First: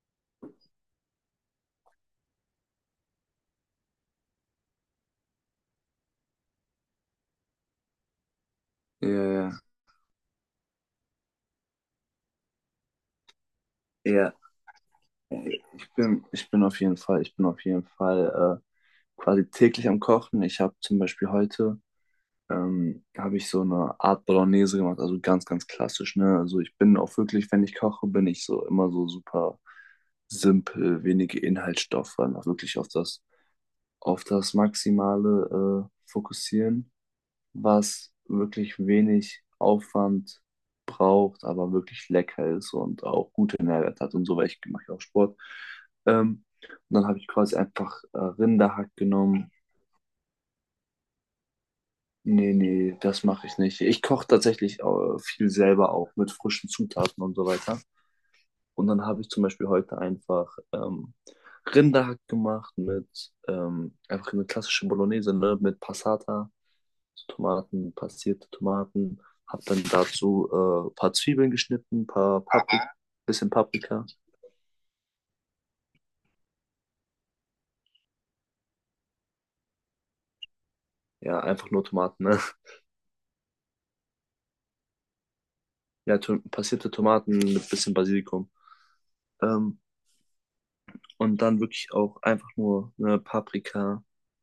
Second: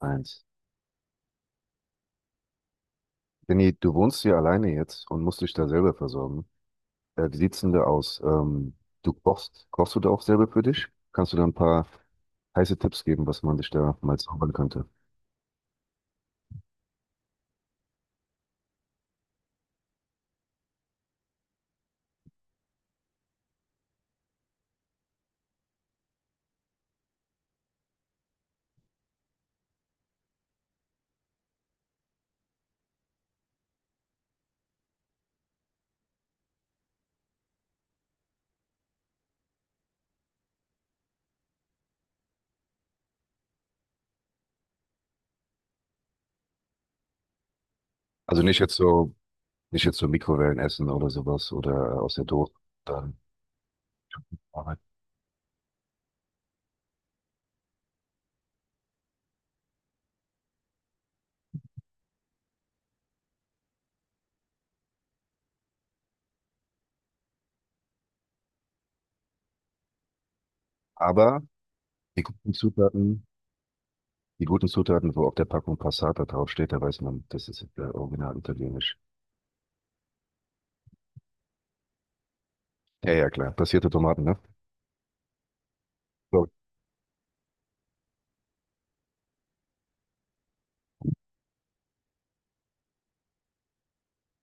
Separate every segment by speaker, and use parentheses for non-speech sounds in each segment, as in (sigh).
Speaker 1: Eins. Benni, du wohnst hier alleine jetzt und musst dich da selber versorgen. Wie sieht's denn da aus? Ähm,
Speaker 2: Ja,
Speaker 1: du
Speaker 2: ja,
Speaker 1: kochst, kochst du da auch selber für dich? Kannst du da ein paar heiße Tipps geben, was man sich da mal
Speaker 2: ja.
Speaker 1: zaubern könnte?
Speaker 2: Ich bin auf jeden Fall, ich bin auf jeden Fall quasi täglich am Kochen. Ich habe zum Beispiel heute habe ich so eine Art Bolognese gemacht, also ganz, ganz klassisch, ne? Also ich bin auch wirklich, wenn ich koche, bin ich so immer so super simpel, wenige Inhaltsstoffe, einfach wirklich auf das Maximale fokussieren. Was wirklich wenig Aufwand braucht, aber wirklich lecker ist und auch gute Nährwerte hat und so, weil ich mache ja auch Sport. Ähm, und dann habe ich quasi einfach
Speaker 1: Also nicht jetzt
Speaker 2: Rinderhack
Speaker 1: so,
Speaker 2: genommen.
Speaker 1: nicht jetzt so Mikrowellenessen oder sowas oder aus der Dose.
Speaker 2: Nee, nee,
Speaker 1: Dann.
Speaker 2: das mache ich nicht. Ich koche
Speaker 1: Arbeit.
Speaker 2: tatsächlich viel selber auch mit frischen Zutaten und so weiter. Und dann habe ich zum Beispiel heute einfach Rinderhack gemacht mit einfach eine klassische Bolognese, ne, mit Passata Tomaten, passierte Tomaten. Habe dann dazu ein paar
Speaker 1: Aber
Speaker 2: Zwiebeln geschnitten, ein
Speaker 1: die
Speaker 2: paar
Speaker 1: guten
Speaker 2: Pap
Speaker 1: Zutaten,
Speaker 2: bisschen Paprika.
Speaker 1: die guten Zutaten, wo auf der Packung Passata draufsteht, da weiß man, das ist original italienisch.
Speaker 2: Ja, einfach nur Tomaten. Ne?
Speaker 1: Ja, ja, klar. Passierte Tomaten, ne?
Speaker 2: Ja, to
Speaker 1: So.
Speaker 2: passierte Tomaten mit ein bisschen Basilikum. Ähm, Und dann wirklich auch einfach nur eine Paprika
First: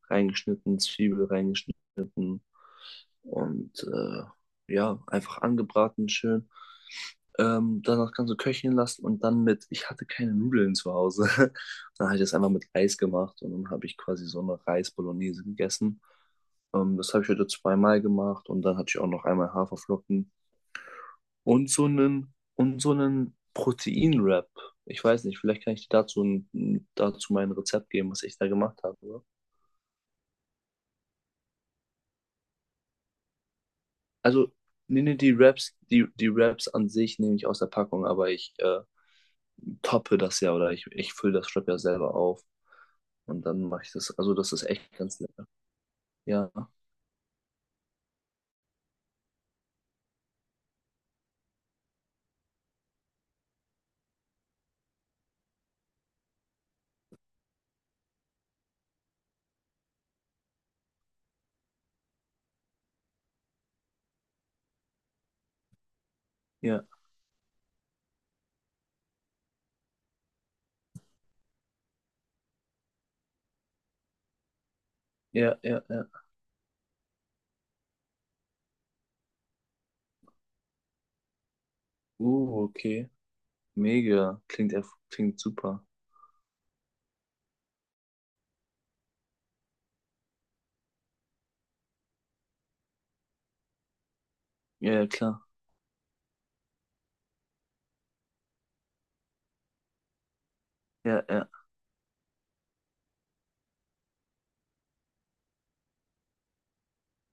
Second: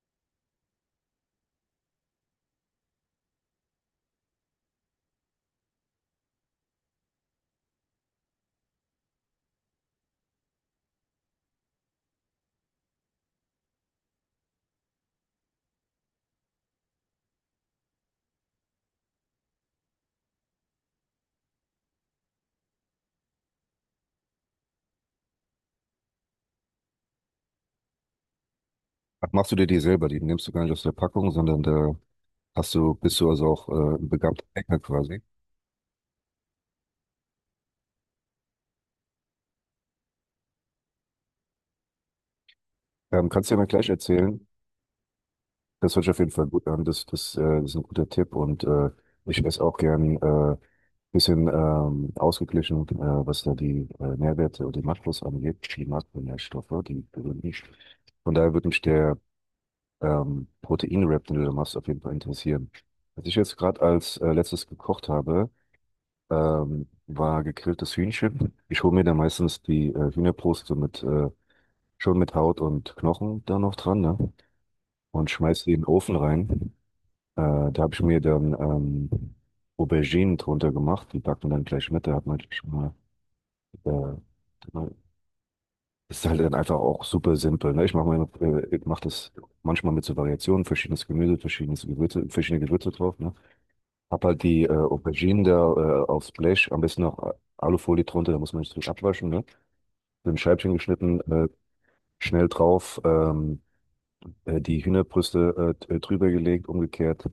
Speaker 2: reingeschnitten, Zwiebel reingeschnitten und ja, einfach angebraten schön. Danach kannst du köcheln lassen und dann mit, ich hatte keine Nudeln zu Hause. (laughs) Dann habe ich das einfach mit Reis gemacht und dann habe ich quasi so eine Reis-Bolognese gegessen. Das habe ich heute zweimal gemacht und dann hatte ich auch noch einmal Haferflocken und so einen Protein-Wrap. Ich weiß nicht, vielleicht kann ich dir dazu, dazu mein Rezept geben, was ich da gemacht habe. Oder?
Speaker 1: Machst du dir die selber? Die nimmst du gar nicht aus der Packung, sondern da hast du, bist du also auch ein begabter
Speaker 2: Also,
Speaker 1: Hacker
Speaker 2: nee, nee,
Speaker 1: quasi?
Speaker 2: die Wraps, die Wraps an sich nehme ich aus der Packung, aber ich toppe das ja oder ich fülle das Wrap ja selber auf
Speaker 1: Ähm,
Speaker 2: und
Speaker 1: kannst du ja
Speaker 2: dann
Speaker 1: mal
Speaker 2: mache
Speaker 1: gleich
Speaker 2: ich das. Also,
Speaker 1: erzählen.
Speaker 2: das ist echt ganz lecker.
Speaker 1: Das hört sich auf jeden Fall
Speaker 2: Ja,
Speaker 1: gut an. Das ist ein guter Tipp und ich esse auch gern bisschen ausgeglichen, was da die Nährwerte und die Makros angeht, die Makronährstoffe, die berühren mich. Von daher würde mich der Protein-Wrap, den du da machst, auf jeden Fall interessieren. Was ich jetzt gerade als letztes gekocht habe,
Speaker 2: ja,
Speaker 1: war gegrilltes Hühnchen. Ich hole mir da meistens die Hühnerbrust so mit schon mit Haut und Knochen da noch dran, ne? Und
Speaker 2: ja,
Speaker 1: schmeißt die in
Speaker 2: ja,
Speaker 1: den
Speaker 2: ja.
Speaker 1: Ofen rein. Da habe ich mir dann Auberginen drunter gemacht, die backt man dann gleich mit. Da hat man schon mal,
Speaker 2: Okay.
Speaker 1: äh,
Speaker 2: Mega. Klingt,
Speaker 1: mal-
Speaker 2: klingt super.
Speaker 1: ist halt dann einfach auch super simpel. Ne? Ich mache meine, ich mach das manchmal mit so Variationen, verschiedenes Gemüse, verschiedenes Gewürze, verschiedene Gewürze drauf. Ne? Hab halt die
Speaker 2: Ja, ja, klar.
Speaker 1: Auberginen da aufs Blech, am besten noch Alufolie drunter, da muss man nicht so abwaschen. Ne? So ein Scheibchen geschnitten,
Speaker 2: Ja, ja,
Speaker 1: schnell drauf. Die Hühnerbrüste drüber gelegt, umgekehrt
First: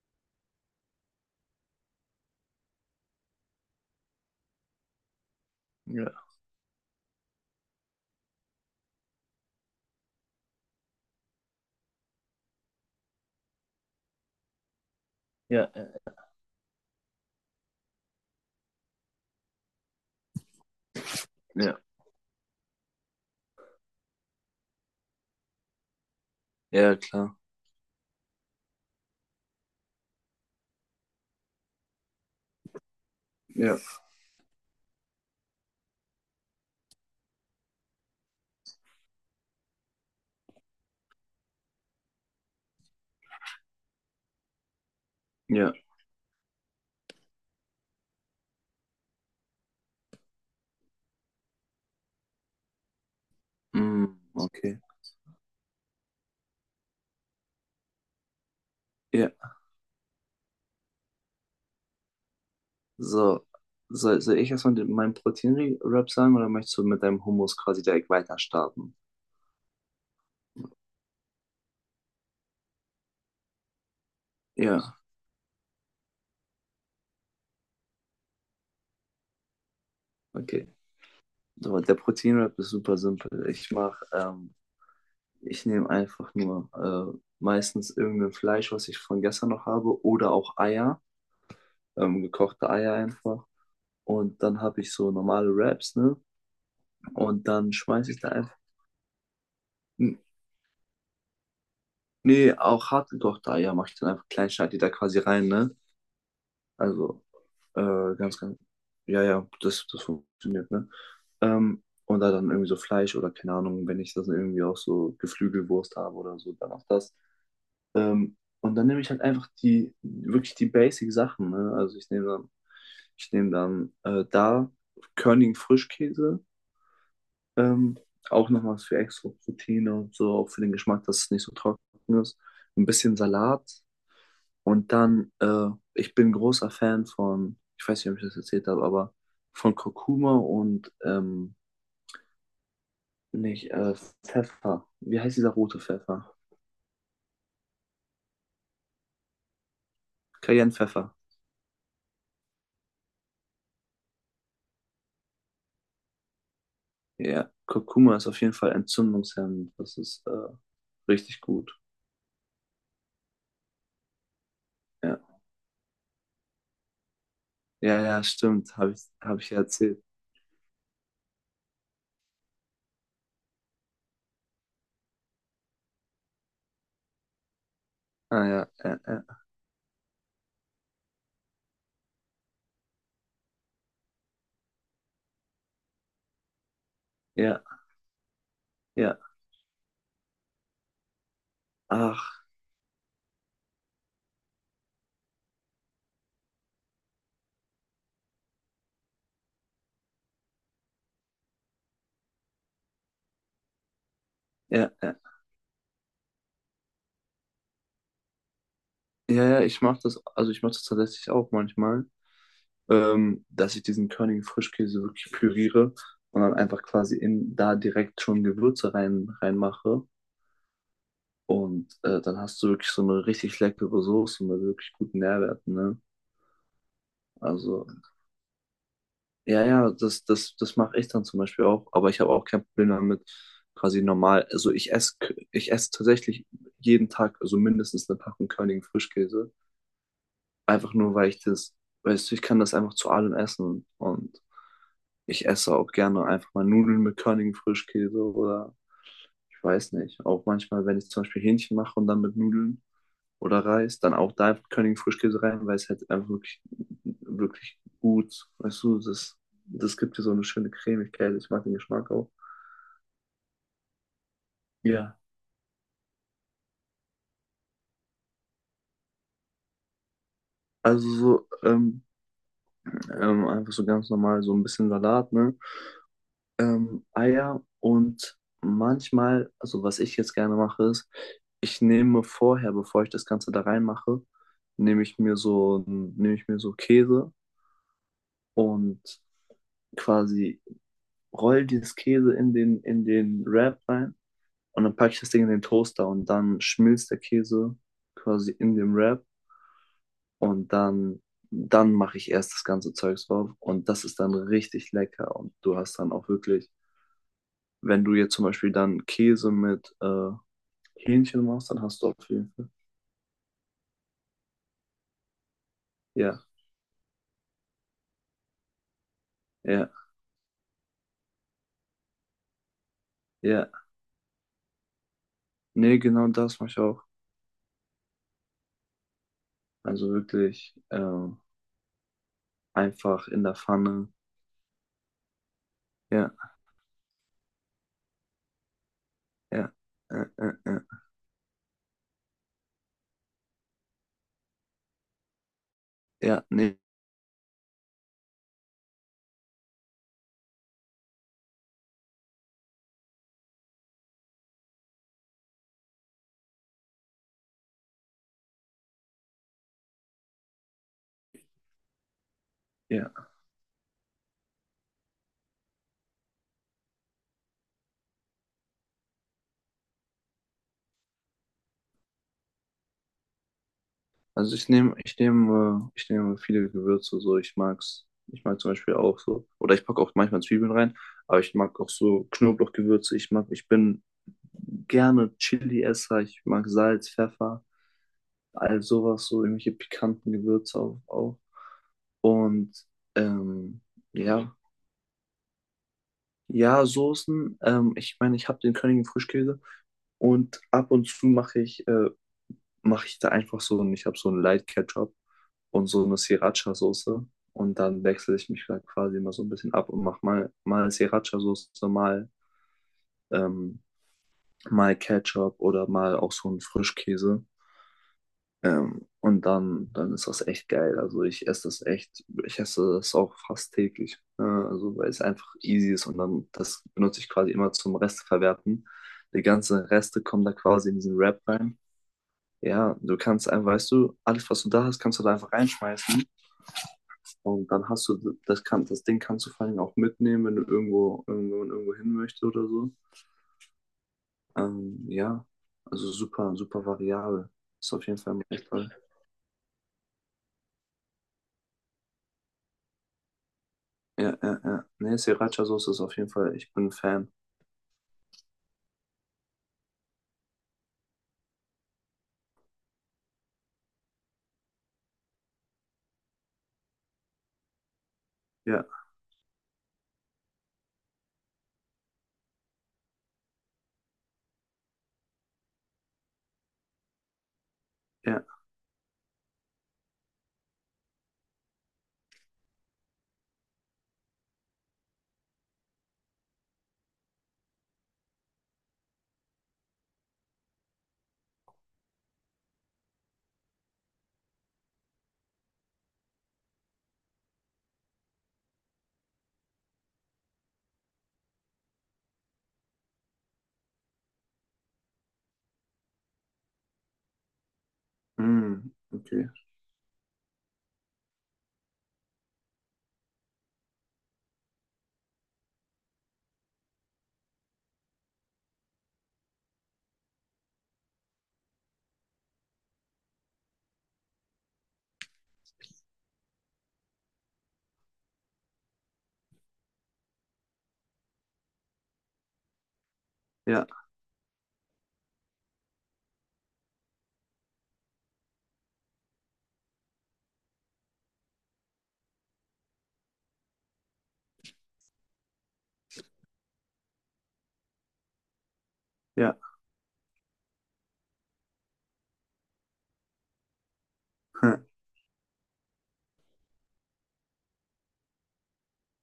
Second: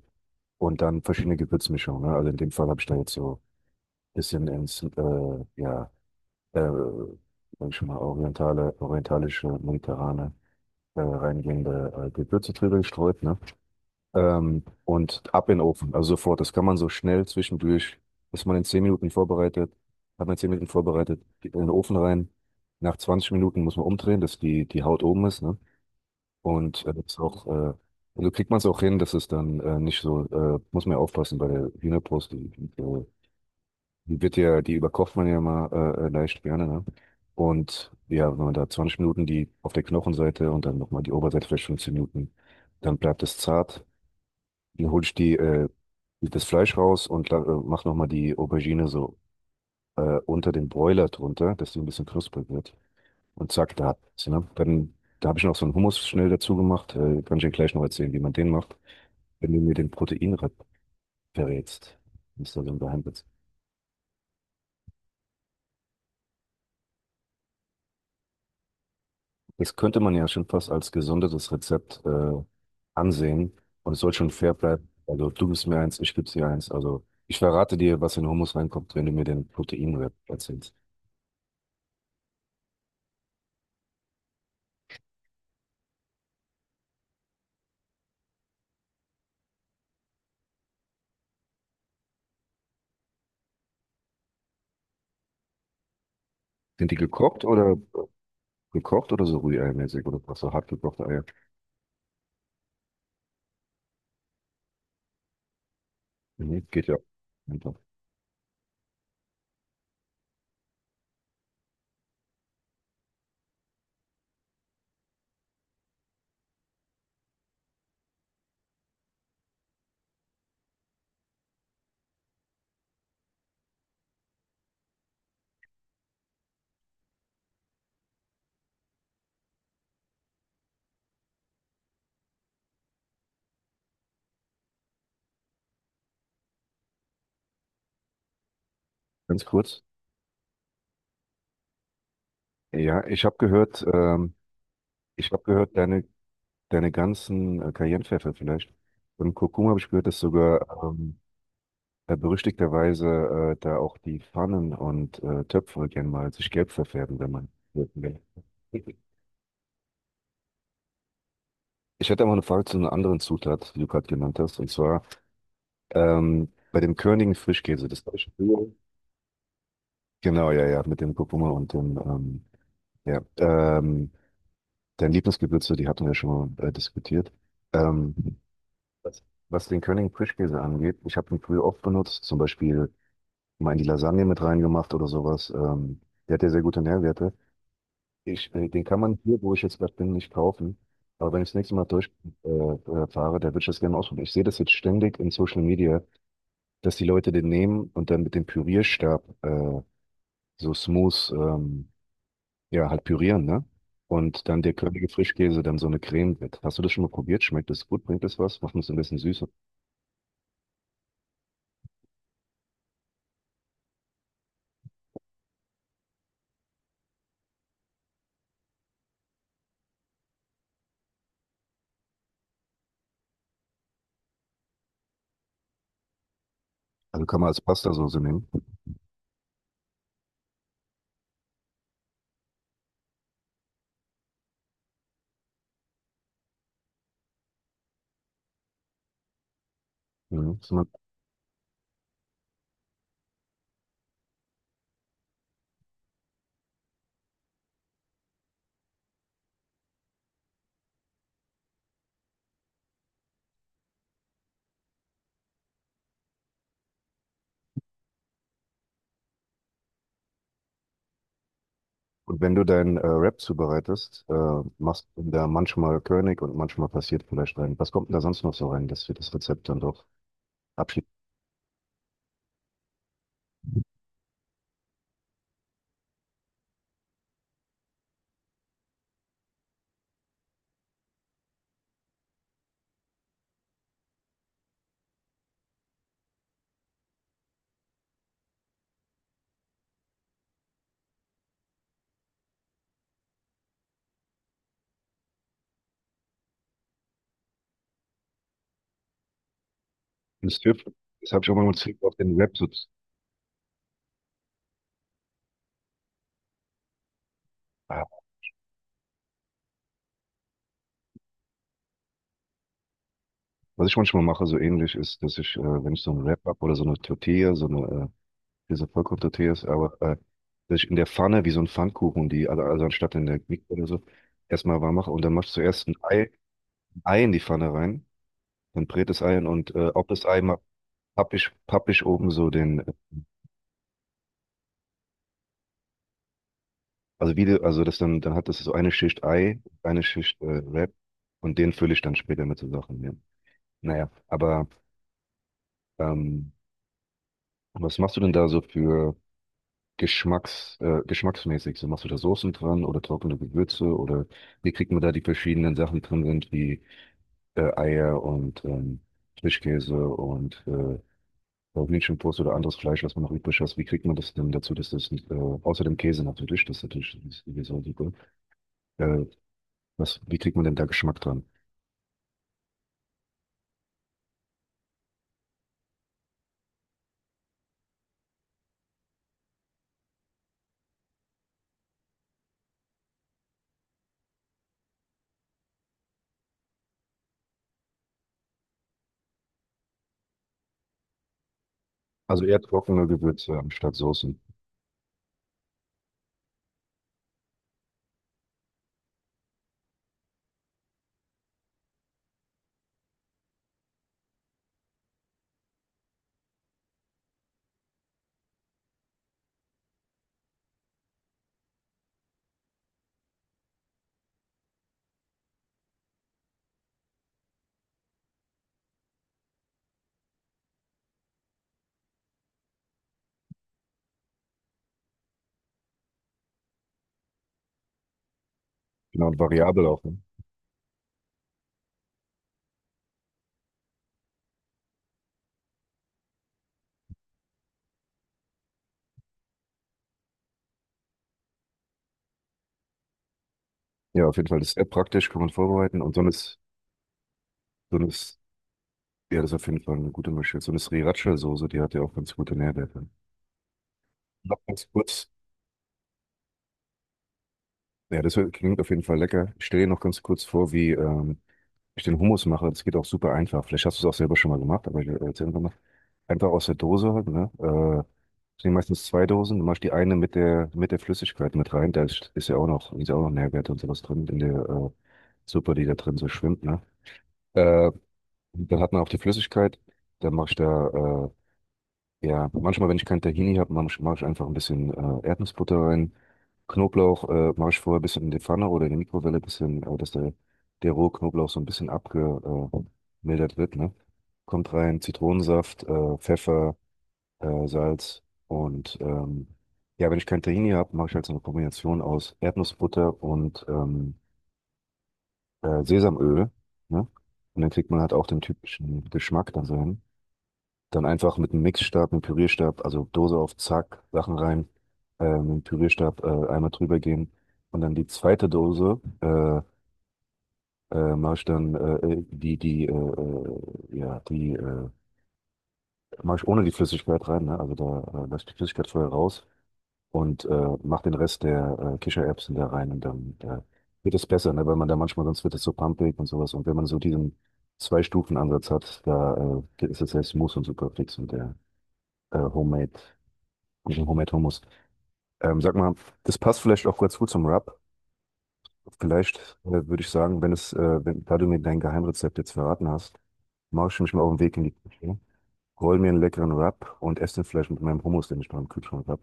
Speaker 1: und dann verschiedene Gewürzmischungen. Ne? Also in dem Fall habe ich da jetzt so ein bisschen ins,
Speaker 2: ja,
Speaker 1: äh, sag ich schon mal, orientalische, mediterrane, reingehende Gewürze drüber gestreut. Ne? Und ab in den
Speaker 2: ja,
Speaker 1: Ofen, also
Speaker 2: ja,
Speaker 1: sofort. Das kann man so schnell zwischendurch, ist man in 10 Minuten vorbereitet, hat man in 10 Minuten vorbereitet, geht in den
Speaker 2: ja,
Speaker 1: Ofen rein. Nach 20 Minuten muss man umdrehen, dass die, die Haut oben ist, ne? Und
Speaker 2: ja,
Speaker 1: das ist
Speaker 2: klar.
Speaker 1: auch, also kriegt man es auch hin, dass es dann nicht so, muss man ja aufpassen bei der Hühnerbrust,
Speaker 2: Ja,
Speaker 1: die wird ja, die überkocht man ja mal leicht gerne, ne? Und ja, wenn man da 20 Minuten die auf der Knochenseite und dann nochmal die Oberseite vielleicht 15 Minuten, dann bleibt es zart. Dann hole ich die,
Speaker 2: ja.
Speaker 1: das Fleisch raus und mach nochmal die Aubergine so unter den Broiler drunter, dass die ein bisschen knusprig wird und zack, da
Speaker 2: Mm,
Speaker 1: hat's, ne?
Speaker 2: okay.
Speaker 1: Dann, da habe ich noch so einen Hummus schnell dazu gemacht. Kann ich dir gleich noch erzählen, wie man den macht,
Speaker 2: Ja,
Speaker 1: wenn du mir den Proteinrep verrätst. Das ist da so ein Geheimrezept.
Speaker 2: so. Soll ich erstmal den, meinen Proteinrap sagen oder möchtest du mit deinem Hummus quasi direkt weiter starten?
Speaker 1: Das könnte man ja schon fast als gesondertes Rezept ansehen und es soll schon fair bleiben.
Speaker 2: Ja,
Speaker 1: Also du gibst mir eins, ich gebe dir eins. Also ich verrate dir, was in Hummus reinkommt, wenn du mir den Proteinrep
Speaker 2: okay.
Speaker 1: erzählst.
Speaker 2: So, der Proteinrap ist super simpel. Ich mache, ich nehme einfach nur meistens irgendein Fleisch, was ich von gestern noch habe, oder auch Eier, gekochte Eier einfach. Und dann habe ich so normale Wraps, ne?
Speaker 1: Sind die gekocht
Speaker 2: Und dann
Speaker 1: oder
Speaker 2: schmeiße ich da einfach,
Speaker 1: gekocht oder so rührei-mäßig
Speaker 2: N-
Speaker 1: oder was so hart gekochte Eier?
Speaker 2: auch hartgekochte Eier mache ich dann einfach klein, schneide die da quasi rein, ne?
Speaker 1: Mhm, geht ja.
Speaker 2: Also
Speaker 1: Einfach.
Speaker 2: Ganz, ganz. Ja, ja, das, das funktioniert, ne? Und da dann irgendwie so Fleisch oder keine Ahnung, wenn ich das irgendwie auch so Geflügelwurst habe oder so, dann auch das. Ähm, und dann nehme ich halt einfach die, wirklich die Basic-Sachen, ne? Also ich nehme dann da körnigen Frischkäse, ähm, auch nochmal für extra Proteine und so, auch für den Geschmack, dass es nicht so trocken ist. Ein bisschen Salat, und dann, ich bin großer Fan von, ich weiß nicht, ob ich das erzählt habe, aber
Speaker 1: Ganz
Speaker 2: von
Speaker 1: kurz.
Speaker 2: Kurkuma und
Speaker 1: Ja, ich habe
Speaker 2: nicht
Speaker 1: gehört,
Speaker 2: Pfeffer. Wie
Speaker 1: ich
Speaker 2: heißt
Speaker 1: habe
Speaker 2: dieser
Speaker 1: gehört,
Speaker 2: rote Pfeffer?
Speaker 1: deine ganzen Cayennepfeffer vielleicht. Und Kurkuma habe ich gehört, dass sogar
Speaker 2: Cayenne-Pfeffer.
Speaker 1: ähm, berüchtigterweise da auch die Pfannen und Töpfe gerne mal sich gelb verfärben, wenn man
Speaker 2: Ja,
Speaker 1: wirken
Speaker 2: Kurkuma
Speaker 1: will.
Speaker 2: ist auf jeden Fall entzündungshemmend. Das ist Richtig gut.
Speaker 1: Ich hätte aber eine Frage zu einer anderen Zutat, die du gerade genannt hast, und zwar
Speaker 2: Ja,
Speaker 1: bei dem körnigen Frischkäse.
Speaker 2: ja,
Speaker 1: Das habe
Speaker 2: ja,
Speaker 1: ich früher.
Speaker 2: stimmt. Hab ich ja erzählt.
Speaker 1: Genau, ja, ja, mit dem Kurkuma und ja, ähm, dein Lieblingsgewürze, die hatten wir schon mal diskutiert. Ähm,
Speaker 2: Ah, ja, ja,
Speaker 1: Was
Speaker 2: ja,
Speaker 1: was den Königen Frischkäse angeht, ich habe ihn früher oft benutzt, zum Beispiel mal in die Lasagne mit reingemacht oder sowas. Der hat ja sehr gute Nährwerte.
Speaker 2: ja,
Speaker 1: Den kann man
Speaker 2: ja.
Speaker 1: hier, wo ich jetzt gerade bin, nicht kaufen. Aber wenn ich das nächste Mal durch
Speaker 2: Ach,
Speaker 1: fahre, da würde ich das gerne ausprobieren. Ich sehe das jetzt ständig in Social Media, dass die Leute den nehmen und dann mit dem Pürierstab so smooth, ja, halt pürieren, ne? Und dann der
Speaker 2: ja,
Speaker 1: körnige
Speaker 2: ja.
Speaker 1: Frischkäse dann so eine Creme wird. Hast du das schon mal probiert? Schmeckt das gut? Bringt das was? Macht uns ein bisschen
Speaker 2: Ja,
Speaker 1: süßer.
Speaker 2: ja, ich mache das, also ich mache das tatsächlich auch manchmal. Dass ich diesen körnigen Frischkäse wirklich püriere und dann einfach quasi in da direkt schon Gewürze reinmache. Und dann hast du wirklich so eine richtig leckere Soße mit wirklich guten Nährwerten, ne?
Speaker 1: Also kann man als
Speaker 2: Also,
Speaker 1: Pastasoße nehmen.
Speaker 2: ja, ja, das mache ich dann zum Beispiel auch, aber ich habe auch kein Problem damit, quasi normal. Also ich esse tatsächlich jeden Tag, also mindestens eine Packung körnigen Frischkäse.
Speaker 1: Mhm. ist immer-
Speaker 2: Einfach nur, weil ich das, weißt du, ich kann das einfach zu allem essen und ich esse auch gerne einfach mal Nudeln mit körnigem Frischkäse oder ich weiß nicht. Auch manchmal, wenn ich zum Beispiel Hähnchen mache und dann mit Nudeln oder Reis, dann auch da einfach körnigen Frischkäse rein, weil es halt einfach wirklich gut, weißt du, das gibt dir so eine schöne Cremigkeit. Ich mag den Geschmack auch.
Speaker 1: Und wenn du deinen Rap zubereitest, machst
Speaker 2: Ja.
Speaker 1: du da manchmal König und manchmal passiert vielleicht rein. Was kommt denn da sonst noch so rein, dass wir das Rezept dann doch abschieben?
Speaker 2: Also so, einfach so ganz normal, so ein bisschen Salat, ne? Eier und manchmal, also was ich jetzt gerne mache, ist, ich nehme vorher, bevor ich das Ganze da reinmache, nehme ich mir so Käse und quasi roll dieses Käse in den Wrap rein und dann packe ich das Ding in den Toaster und dann schmilzt der Käse quasi in dem Wrap
Speaker 1: Das
Speaker 2: und
Speaker 1: Tipp,
Speaker 2: dann,
Speaker 1: das habe ich auch mal mit
Speaker 2: dann
Speaker 1: Tipp auf
Speaker 2: mache ich
Speaker 1: den
Speaker 2: erst
Speaker 1: Rap
Speaker 2: das
Speaker 1: so.
Speaker 2: ganze Zeugs drauf und das ist dann richtig lecker und du hast dann auch wirklich, wenn
Speaker 1: Ah,
Speaker 2: du jetzt zum Beispiel dann Käse mit Hähnchen machst, dann hast du auf jeden Fall.
Speaker 1: was ich manchmal mache, so ähnlich ist, dass ich, wenn ich so einen Wrap
Speaker 2: Ja,
Speaker 1: hab oder so eine Tortilla, so eine, diese Vollkorn-Tortilla ist,
Speaker 2: ja,
Speaker 1: aber dass ich in der Pfanne wie so ein Pfannkuchen, die, also anstatt in der
Speaker 2: ja.
Speaker 1: Mikrowelle oder so, erstmal warm mache und dann machst du zuerst
Speaker 2: Nee, genau das mache ich
Speaker 1: Ein
Speaker 2: auch.
Speaker 1: Ei in die Pfanne rein, dann brät das Ei an und ob
Speaker 2: Also
Speaker 1: das Ei
Speaker 2: wirklich
Speaker 1: hab ich oben so den,
Speaker 2: einfach in der Pfanne. Ja,
Speaker 1: also wie, also das dann, dann hat das so eine Schicht Ei,
Speaker 2: ja,
Speaker 1: eine
Speaker 2: äh,
Speaker 1: Schicht
Speaker 2: äh, äh.
Speaker 1: Wrap und den fülle ich dann später mit so Sachen. Ja. Naja, aber
Speaker 2: Ja,
Speaker 1: ähm,
Speaker 2: nee,
Speaker 1: was machst du denn da so für geschmacksmäßig? So machst du da Soßen dran oder trockene Gewürze oder wie kriegt man da die verschiedenen Sachen drin sind, wie Eier und Frischkäse und Hühnchenbrust oder anderes Fleisch,
Speaker 2: ja.
Speaker 1: was man noch übrig hat, wie kriegt man das denn dazu, dass das, außer dem Käse natürlich, das ist natürlich sowieso super, äh, was, wie kriegt man denn da Geschmack dran?
Speaker 2: Also ich nehme viele Gewürze so. Ich mag's. Ich mag zum Beispiel auch so. Oder ich packe auch manchmal Zwiebeln rein, aber ich mag auch so Knoblauchgewürze. Ich bin gerne Chili-Esser. Ich mag Salz, Pfeffer, all sowas, so irgendwelche pikanten Gewürze auch.
Speaker 1: Also eher
Speaker 2: Und
Speaker 1: trockene Gewürze
Speaker 2: ähm,
Speaker 1: anstatt Soßen.
Speaker 2: ja, ja, Soßen. Ich meine, ich habe den Königin Frischkäse und ab und zu mache ich da einfach so und ich habe so einen Light Ketchup und so eine Sriracha-Soße. Und dann wechsle ich mich da quasi immer so ein bisschen ab und mache mal Sriracha-Soße, mal, ähm, mal Ketchup oder mal auch so einen Frischkäse. Und dann, dann ist das echt geil. Also ich esse das auch fast täglich. Also weil es einfach easy ist und dann das benutze ich quasi immer zum Resteverwerten.
Speaker 1: Genau, und
Speaker 2: Die ganzen
Speaker 1: variabel auch. Ne?
Speaker 2: Reste kommen da quasi in diesen Wrap rein. Ja, du kannst einfach, weißt du, alles, was du da hast, kannst du da einfach reinschmeißen. Und dann hast du, das Ding kannst du vor allem auch mitnehmen, wenn du irgendwo, wenn man irgendwo hin möchte oder so.
Speaker 1: Ja, auf jeden Fall. Das ist sehr praktisch, kann
Speaker 2: Ja,
Speaker 1: man vorbereiten.
Speaker 2: also
Speaker 1: Und so eine,
Speaker 2: super, super variabel. Ist
Speaker 1: So eine,
Speaker 2: auf jeden
Speaker 1: S-
Speaker 2: Fall echt toll.
Speaker 1: ja, das ist auf jeden Fall eine gute Mischung. So eine Sriracha-Soße, die hat ja auch ganz gute Nährwerte.
Speaker 2: Ja,
Speaker 1: Noch
Speaker 2: ja, ja.
Speaker 1: ganz
Speaker 2: Nee,
Speaker 1: kurz.
Speaker 2: Sriracha-Soße ist auf jeden Fall, ich bin ein Fan.
Speaker 1: Ja, klingt auf jeden Fall lecker. Ich stelle dir noch ganz kurz vor, wie ich den Hummus mache. Das geht auch super einfach. Vielleicht hast du es auch selber schon mal gemacht, aber ich erzähle einfach mal. Einfach aus der Dose halt, ne? Das sind
Speaker 2: Ja,
Speaker 1: meistens zwei Dosen. Du machst die eine mit der Flüssigkeit mit rein. Da ist, ist ja auch noch Nährwerte und sowas drin in der Suppe, die da drin so schwimmt, ne? Äh,
Speaker 2: ja.
Speaker 1: dann hat man auch die Flüssigkeit. Dann mache ich da, ja, manchmal, wenn ich kein Tahini habe, mache ich einfach ein bisschen Erdnussbutter rein. Knoblauch mache ich vorher ein bisschen in die Pfanne oder in die Mikrowelle ein bisschen, dass der rohe Knoblauch so ein bisschen abgemildert wird, ne? Kommt rein, Zitronensaft, Pfeffer Salz und ja, wenn ich kein Tahini habe, mache ich halt so eine Kombination aus Erdnussbutter und Sesamöl, ne? Und dann kriegt man halt auch den
Speaker 2: Mm,
Speaker 1: typischen
Speaker 2: okay.
Speaker 1: Geschmack da so. Dann einfach mit einem Mixstab, einem Pürierstab, also Dose auf Zack, Sachen rein, mit dem Pürierstab einmal drüber gehen und dann die zweite Dose mache ich dann die die ja die mache ich ohne die Flüssigkeit rein, ne? Also da lasse ich die Flüssigkeit vorher raus und mach den Rest der Kichererbsen da rein und dann
Speaker 2: Ja,
Speaker 1: wird es besser, ne? Weil man da manchmal, sonst wird es so pampig und sowas. Und wenn man so diesen Zwei-Stufen-Ansatz hat, da ist es selbst Mousse und super fix und der äh, Homemade, Homemade Hummus. Sag mal, das passt vielleicht auch ganz gut zum Wrap. Vielleicht
Speaker 2: ja.
Speaker 1: würde ich sagen, wenn, da du mir dein Geheimrezept jetzt verraten hast, mache ich mich mal auf den Weg in die
Speaker 2: (laughs)
Speaker 1: Küche, roll mir einen leckeren Wrap und esse den vielleicht mit meinem Hummus, den ich beim Kühlschrank habe.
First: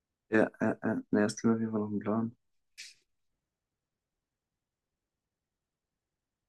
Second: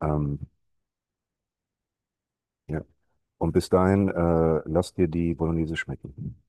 Speaker 1: Ähm,
Speaker 2: Ja, ja, ja. Nee, das klingt auf jeden Fall noch ein Plan.
Speaker 1: Ja. Und bis dahin, lass dir die Bolognese schmecken.